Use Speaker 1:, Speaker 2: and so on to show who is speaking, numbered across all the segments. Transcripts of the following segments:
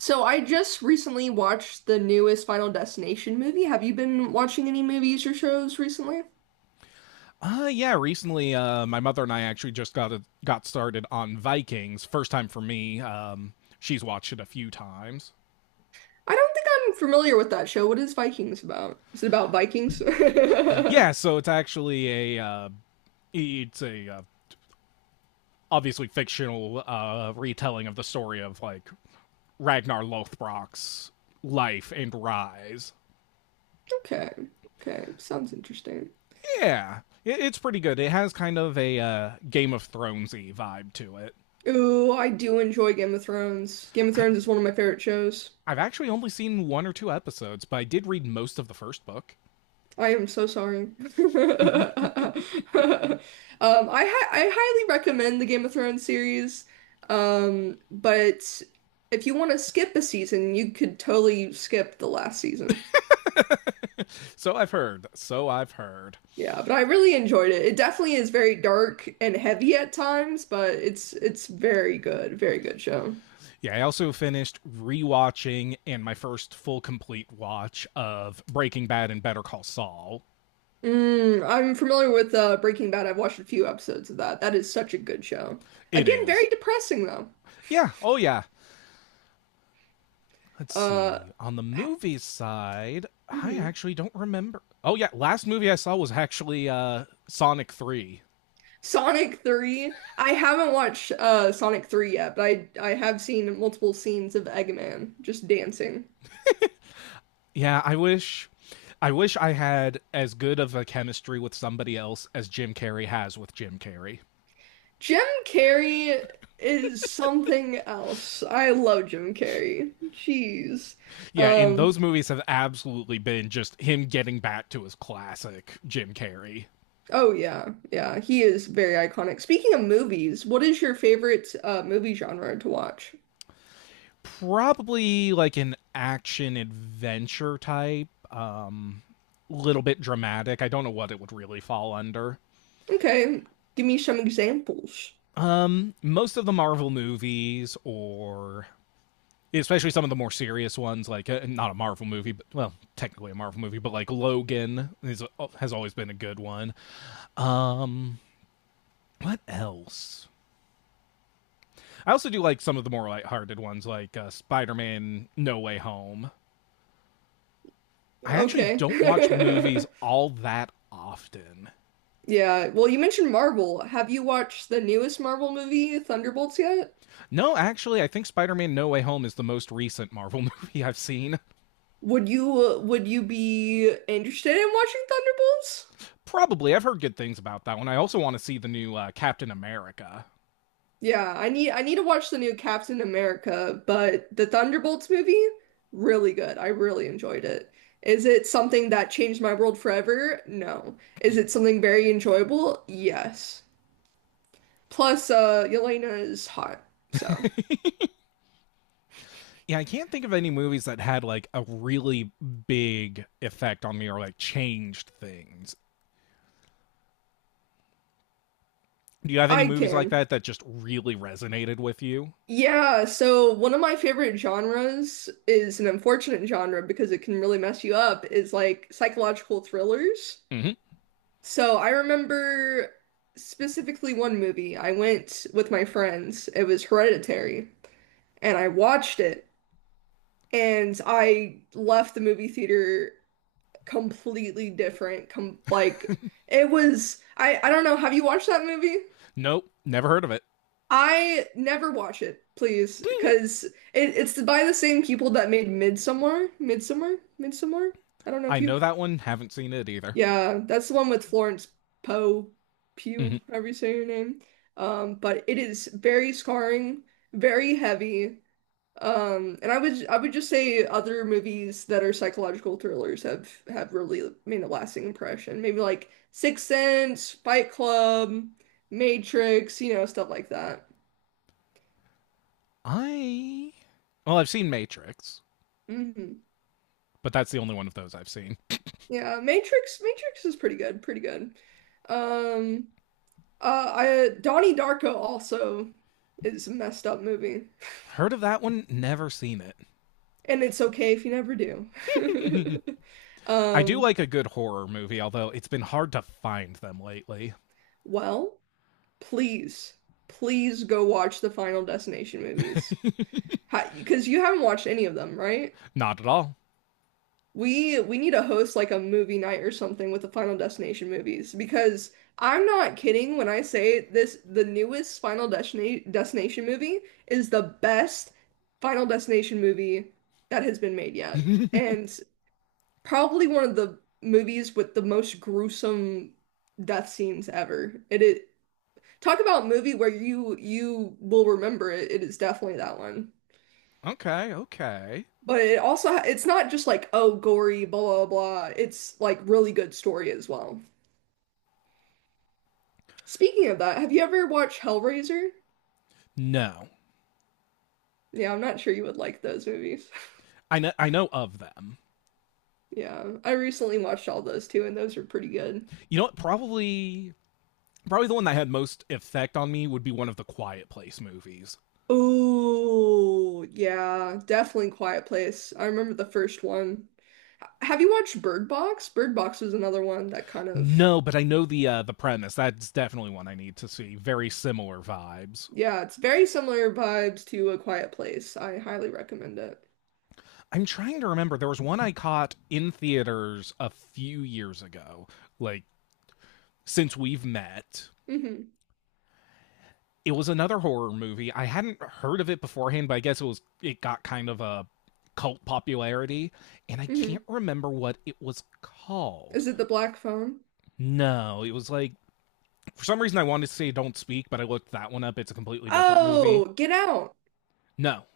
Speaker 1: So I just recently watched the newest Final Destination movie. Have you been watching any movies or shows recently?
Speaker 2: Yeah, recently my mother and I actually just got started on Vikings. First time for me. She's watched it a few times.
Speaker 1: I don't think I'm familiar with that show. What is Vikings about? Is it about Vikings?
Speaker 2: Yeah, so it's actually a it's a obviously fictional retelling of the story of like Ragnar Lothbrok's life and rise.
Speaker 1: Okay. Okay. Sounds interesting.
Speaker 2: Yeah. It's pretty good. It has kind of a Game of Thronesy vibe to it.
Speaker 1: Ooh, I do enjoy Game of Thrones. Game of
Speaker 2: I
Speaker 1: Thrones is one of my favorite shows.
Speaker 2: I've actually only seen one or two episodes, but I did read most of the first book.
Speaker 1: I am so sorry. I highly recommend the Game of Thrones series, but if you want to skip a season, you could totally skip the last season.
Speaker 2: So I've heard. So I've heard.
Speaker 1: Yeah, but I really enjoyed it. It definitely is very dark and heavy at times, but it's very good, very good show.
Speaker 2: Yeah, I also finished rewatching and my first full complete watch of Breaking Bad and Better Call Saul.
Speaker 1: Mm, I'm familiar with Breaking Bad. I've watched a few episodes of that. That is such a good show.
Speaker 2: It
Speaker 1: Again, very
Speaker 2: is.
Speaker 1: depressing though.
Speaker 2: Yeah. Oh yeah. Let's
Speaker 1: Uh,
Speaker 2: see. On the
Speaker 1: ha-
Speaker 2: movie side, I
Speaker 1: mhm.
Speaker 2: actually don't remember. Oh yeah, last movie I saw was actually Sonic 3.
Speaker 1: Sonic 3. I haven't watched Sonic 3 yet, but I have seen multiple scenes of Eggman just dancing.
Speaker 2: Yeah, I wish I had as good of a chemistry with somebody else as Jim Carrey has with Jim Carrey.
Speaker 1: Jim Carrey is something else. I love Jim Carrey. Jeez.
Speaker 2: Yeah, and
Speaker 1: Um
Speaker 2: those movies have absolutely been just him getting back to his classic Jim Carrey.
Speaker 1: oh yeah. Yeah, he is very iconic. Speaking of movies, what is your favorite movie genre to watch?
Speaker 2: Probably like an action adventure type, little bit dramatic. I don't know what it would really fall under.
Speaker 1: Okay, give me some examples.
Speaker 2: Most of the Marvel movies or especially some of the more serious ones like not a Marvel movie, but well, technically a Marvel movie, but like Logan is, has always been a good one. What else? I also do like some of the more lighthearted ones like Spider-Man No Way Home. I actually
Speaker 1: Okay.
Speaker 2: don't watch movies all that often.
Speaker 1: Yeah. Well, you mentioned Marvel. Have you watched the newest Marvel movie, Thunderbolts, yet?
Speaker 2: No, actually, I think Spider Man No Way Home is the most recent Marvel movie I've seen.
Speaker 1: Would you be interested in watching Thunderbolts?
Speaker 2: Probably. I've heard good things about that one. I also want to see the new Captain America.
Speaker 1: Yeah, I need to watch the new Captain America, but the Thunderbolts movie, really good. I really enjoyed it. Is it something that changed my world forever? No. Is it something very enjoyable? Yes. Plus, Yelena is hot, so
Speaker 2: Yeah, I can't think of any movies that had like a really big effect on me or like changed things. Do you have any
Speaker 1: I
Speaker 2: movies like
Speaker 1: can.
Speaker 2: that that just really resonated with you?
Speaker 1: Yeah, so one of my favorite genres is an unfortunate genre because it can really mess you up, is like psychological thrillers.
Speaker 2: Mm-hmm.
Speaker 1: So I remember specifically one movie. I went with my friends. It was Hereditary, and I watched it, and I left the movie theater completely different. Com like it was I don't know, have you watched that movie?
Speaker 2: Nope, never heard of it.
Speaker 1: I never watch it, please, because it's by the same people that made Midsummer. I don't know
Speaker 2: I
Speaker 1: if
Speaker 2: know
Speaker 1: you've.
Speaker 2: that one, haven't seen it either.
Speaker 1: Yeah, that's the one with Florence Poe,
Speaker 2: Mm-hmm.
Speaker 1: Pugh, however you say her name. But it is very scarring, very heavy. And I would just say other movies that are psychological thrillers have really made a lasting impression. Maybe like Sixth Sense, Fight Club, Matrix, you know, stuff like that.
Speaker 2: I. Well, I've seen Matrix,
Speaker 1: Mhm.
Speaker 2: but that's the only one of those I've seen.
Speaker 1: Yeah, Matrix is pretty good, pretty good. Um I Donnie Darko also is a messed up movie.
Speaker 2: Heard of that one? Never seen it.
Speaker 1: And it's okay if you never do.
Speaker 2: I do
Speaker 1: Um
Speaker 2: like a good horror movie, although it's been hard to find them lately.
Speaker 1: well, please, please go watch the Final Destination movies. Because you haven't watched any of them, right?
Speaker 2: Not at all.
Speaker 1: We need to host like a movie night or something with the Final Destination movies because I'm not kidding when I say this, the newest Final Destina Destination movie is the best Final Destination movie that has been made yet. And probably one of the movies with the most gruesome death scenes ever. It is talk about a movie where you will remember it. It is definitely that one.
Speaker 2: okay, okay.
Speaker 1: But it also it's not just like oh gory blah blah blah. It's like really good story as well. Speaking of that, have you ever watched Hellraiser?
Speaker 2: No.
Speaker 1: Yeah, I'm not sure you would like those movies.
Speaker 2: I know of them.
Speaker 1: Yeah, I recently watched all those too, and those are pretty good.
Speaker 2: You know what? Probably the one that had most effect on me would be one of the Quiet Place movies.
Speaker 1: Oh, yeah, definitely Quiet Place. I remember the first one. Have you watched Bird Box? Bird Box was another one that kind of,
Speaker 2: No, but I know the premise. That's definitely one I need to see. Very similar vibes.
Speaker 1: yeah, it's very similar vibes to A Quiet Place. I highly recommend it.
Speaker 2: I'm trying to remember. There was one I caught in theaters a few years ago, like since we've met.
Speaker 1: hmm
Speaker 2: It was another horror movie. I hadn't heard of it beforehand, but I guess it got kind of a cult popularity, and I can't
Speaker 1: hmm
Speaker 2: remember what it was called.
Speaker 1: Is it the black phone?
Speaker 2: No, it was like for some reason I wanted to say Don't Speak, but I looked that one up. It's a completely different movie.
Speaker 1: Oh, Get Out.
Speaker 2: No.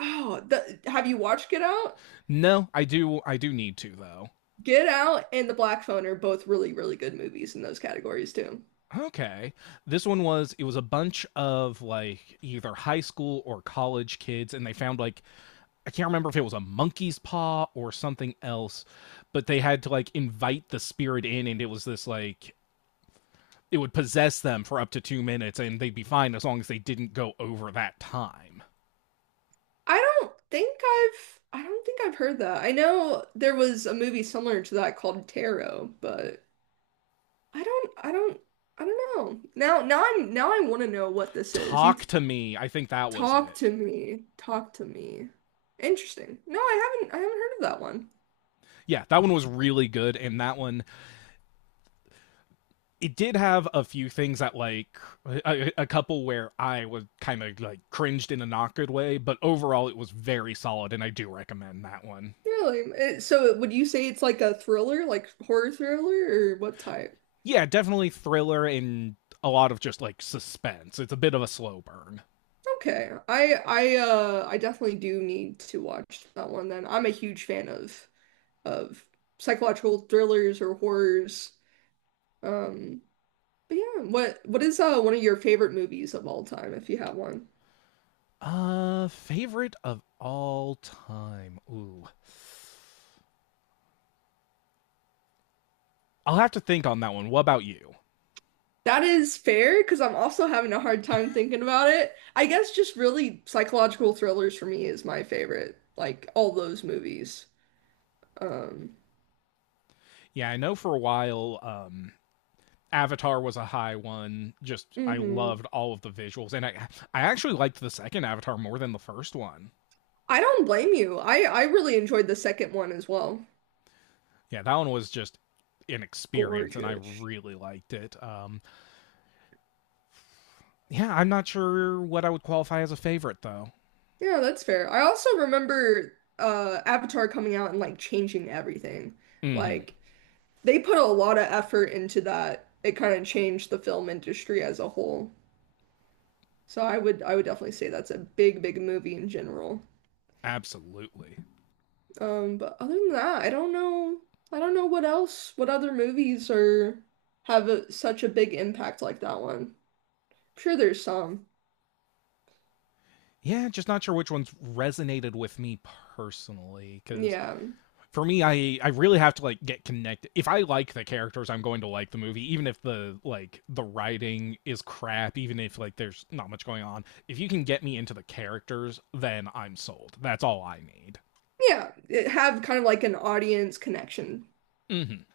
Speaker 1: Oh, have you watched Get Out?
Speaker 2: No, I do need to though.
Speaker 1: Get Out and The Black Phone are both really, really good movies in those categories too.
Speaker 2: Okay. This one was It was a bunch of like either high school or college kids and they found like, I can't remember if it was a monkey's paw or something else, but they had to like invite the spirit in, and it was this like it would possess them for up to 2 minutes and they'd be fine as long as they didn't go over that time.
Speaker 1: I don't think I've heard that. I know there was a movie similar to that called Tarot, but I don't I don't I don't know. Now I want to know what this is.
Speaker 2: Talk to me. I think that was
Speaker 1: Talk
Speaker 2: it.
Speaker 1: to me. Talk to me. Interesting. No, I haven't heard of that one.
Speaker 2: Yeah, that one was really good and that one, it did have a few things that like a couple where I was kind of like cringed in a not good way, but overall it was very solid, and I do recommend that one.
Speaker 1: Really? So would you say it's like a thriller, like horror thriller, or what type?
Speaker 2: Yeah, definitely thriller and a lot of just like suspense. It's a bit of a slow burn.
Speaker 1: Okay. I definitely do need to watch that one then. I'm a huge fan of psychological thrillers or horrors. Um but yeah, what is one of your favorite movies of all time if you have one?
Speaker 2: Favorite of all time. Ooh, I'll have to think on that one. What about you?
Speaker 1: That is fair because I'm also having a hard time thinking about it. I guess just really psychological thrillers for me is my favorite, like all those movies. Um
Speaker 2: Yeah, I know for a while, Avatar was a high one. Just I
Speaker 1: mhm.
Speaker 2: loved all of the visuals, and I actually liked the second Avatar more than the first one.
Speaker 1: I don't blame you. I really enjoyed the second one as well.
Speaker 2: Yeah, that one was just an experience, and I
Speaker 1: Gorgeous.
Speaker 2: really liked it. Yeah, I'm not sure what I would qualify as a favorite though.
Speaker 1: Yeah, that's fair. I also remember Avatar coming out and like changing everything.
Speaker 2: Mm-hmm.
Speaker 1: Like they put a lot of effort into that. It kind of changed the film industry as a whole. So I would definitely say that's a big, big movie in general.
Speaker 2: Absolutely.
Speaker 1: But other than that, I don't know what else, what other movies are have a, such a big impact like that one. I'm sure there's some.
Speaker 2: Yeah, just not sure which ones resonated with me personally because
Speaker 1: Yeah.
Speaker 2: for me I really have to like get connected. If I like the characters, I'm going to like the movie, even if the like the writing is crap, even if like there's not much going on. If you can get me into the characters, then I'm sold. That's all I need.
Speaker 1: Yeah, it- have kind of like an audience connection.
Speaker 2: Mm-hmm.